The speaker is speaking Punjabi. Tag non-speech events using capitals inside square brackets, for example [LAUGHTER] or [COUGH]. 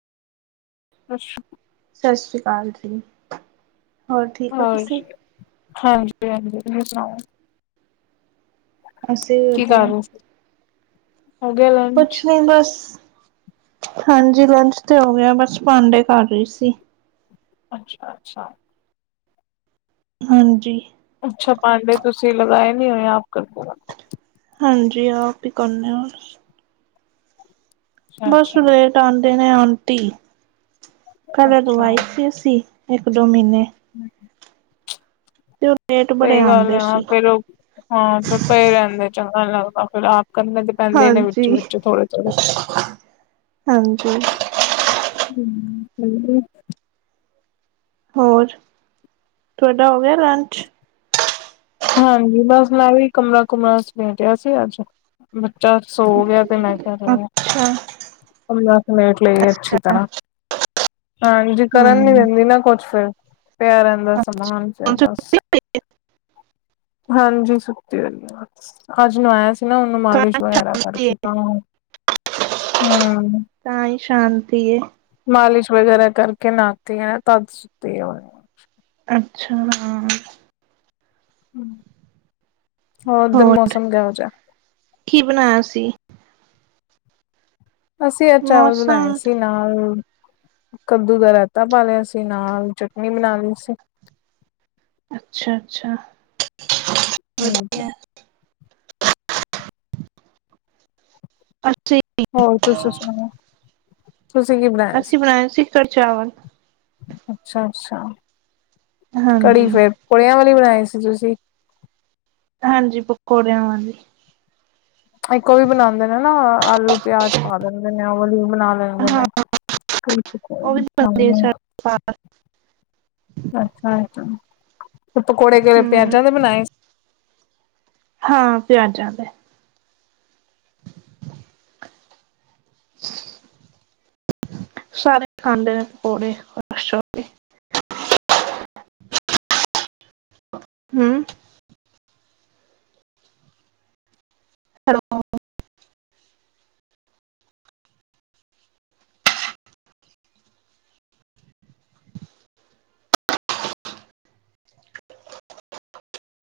ਅੱਛਾ ਸਸ਼੍ਰੀ ਅਕਾਲ ਜੀ। ਹੋਰ ਠੀਕ ਹੋ ਹੋਰ ਤੁਸੀਂ? ਜੀ ਹਾਂਜੀ- ਹਾਂਜੀ ਤੁਸੀਂ ਸੁਣਾਓ? ਅਸੀ ਕੀ ਕਰ ਵਧੀਆ। ਰਹੇ ਸੀ ਹੋ ਗਏ ਲਰਨ ਕੁਛ ਨੀ ਬਸ ਹਾਂਜੀ ਲੰਚ ਤੇ ਹੋ ਗਿਆ ਬਸ ਭਾਂਡੇ ਕਰ ਰਹੀ ਸੀ। ਅੱਛਾ ਅੱਛਾ। ਹਾਂਜੀ। ਅੱਛਾ ਭਾਂਡੇ ਤੁਸੀਂ ਲਗਾਏ ਨਹੀਂ ਹੋਏ ਆਪ ਕਰਦੇ ਹੋ? ਹਾਂਜੀ ਆਪ ਹੀ ਕਰਨੇ ਹੋਰ ਅੱਛਾ ਬਸ ਅੱਛਾ ਲੇਟ ਆਂਦੇ ਨੇ ਆਂਟੀ ਪਹਿਲੇ ਲਵਾਈ ਸੀ ਅਸੀਂ ਇੱਕ ਦੋ ਮਹੀਨੇ। ਹਮ-ਹਮ ਤਬ ਸਹੀ ਗੱਲ ਹੈ ਹਾਂ ਫਿਰ ਉਹ ਹਾਂ ਫੇਰ ਪਏ ਰਹਿੰਦੇ ਚੰਗਾ ਨੀ ਲੱਗਦਾ ਫੇਰ ਆਪ ਕਰਨੇ ਪੈਂਦੇ ਨੇ ਹਾਂਜੀ, ਵਿੱਚੋਂ ਵਿੱਚੋਂ ਥੋੜੇ ਥੋੜੇ। ਹਾਂਜੀ ਹਮ-ਹਮ ਹੋਰ ਤਾਡਾ ਹੋ ਗਿਆ ਲੰਚ? ਹਾਂਜੀ ਬਸ ਮੈਂ ਵੀ ਕਮਰਾ ਕੁਮਰਾ ਸਮੇਟਿਆ ਸੀ ਅੱਜ ਬੱਚਾ ਸੋ ਗਿਆ ਪੈ ਨਾਸ਼ਤਾ ਕਰ ਲਓ ਅੱਛਾ, ਕਮਰਾ ਸਮੇਟ ਲਈਏ ਅੱਛੀ ਅੱਛਾ ਤਰਾਂ। ਹਾਂਜੀ ਕਰਨ ਨੀ ਹੂੰ। ਦੈਂਦੀ ਨਾ ਕੁਛ ਫੇਰ, ਪਿਆ ਰਹਿੰਦਾ ਸਮਾਨ ਫੇਰ ਬਸ। ਹਾਂਜੀ ਸੁਤੀ ਹੋਈ ਏ ਬਸ ਅੱਜ ਨਹਵਾਇਆ ਸੀ। ਨਾ ਉਹਨੂੰ ਮਾਲਿਸ਼ ਵਗੈਰਾ ਕਰਕੇ ਤਾਂ ਹੁਨ, ਹੂੰ। ਤਾਂ ਹੀ ਸ਼ਾਂਤੀ ਐ। ਮਾਲਿਸ਼ ਵਗੈਰਾ ਕਰਕੇ ਨਹਾਤੀ ਆ ਤੱਦ ਸੁੱਤੀ ਏ ਹੁਣੇ। ਅੱਛਾ। ਹੂੰ ਹੋਰ ਉਧਰ ਮੌਸਮ ਕੇਵੇ ਜੇਹਾ? ਹੀ ਬਣਾਇਆ ਸੀ? ਅਸੀਂ ਅੱਜ ਚਾਵਲ ਬਣਾਏ ਮੌਸਮ ਸੀ ਨਾਲ ਕੱਦੂ ਦਾ ਰਾਇਤਾ ਪਾ ਲਿਆ ਸੀ ਨਾਲ, ਚਟਨੀ ਬਣਾ ਲਈ ਸੀ। ਅੱਛਾ- ਅੱਛਾ। ਹੂੰ-ਹੂੰ। ਵਧੀਆ [UNINTELLIGIBLE] ਹੋਰ ਤੁਸੀਂ ਸੁਣਾਓ ਅੱਸੀ ਬਣਾਇਆ ਸੀ ਫੇਰ ਚਾਵਲ, ਅੱਛਾ- ਅੱਛਾ ਕੜੀ ਹਾਂਜੀ ਫੇਰ ਪਕੋੜੇਆਂ ਵਾਲੀ ਬਣਾਈ ਸੀ ਤੁਸੀਂ? ਹਾਂਜੀ ਪਕੋੜੇਆਂ ਵਾਲੀ। ਇੱਕ ਉਹ ਵੀ ਬਣਾਉਂਦੇ ਨੇ ਨਾ ਆਲੂ ਪਿਆਜ ਪਾ ਲੈਂਦੇ ਨੇ ਉਹ ਵਾਲੀ ਵੀ ਬਣਾ ਹਾਂ ਉਹ ਵੀ ਬਣਦੇ ਸਾਡੇ ਘਰ [UNINTELLIGIBLE] ਅੱਛਾ- ਅੱਛਾ ਤੇ ਪਕੌੜੇ ਕਿਹੜੇ ਹਮ ਪਿਆਜਾਂ ਦੇ ਬਣਾਏ ਹਾਂ ਪਿਆਜ਼ਾ ਵਾਲੇ। [UNINTELLIGIBLE] ਸਾਰੇ ਖਾਂ ਦੇ ਨੇ ਪਕੌੜੇ ਖੁਸ਼ ਹੋ ਕੇ। ਹੂੰ। ਹੈਲੋ [INAUDIBLE]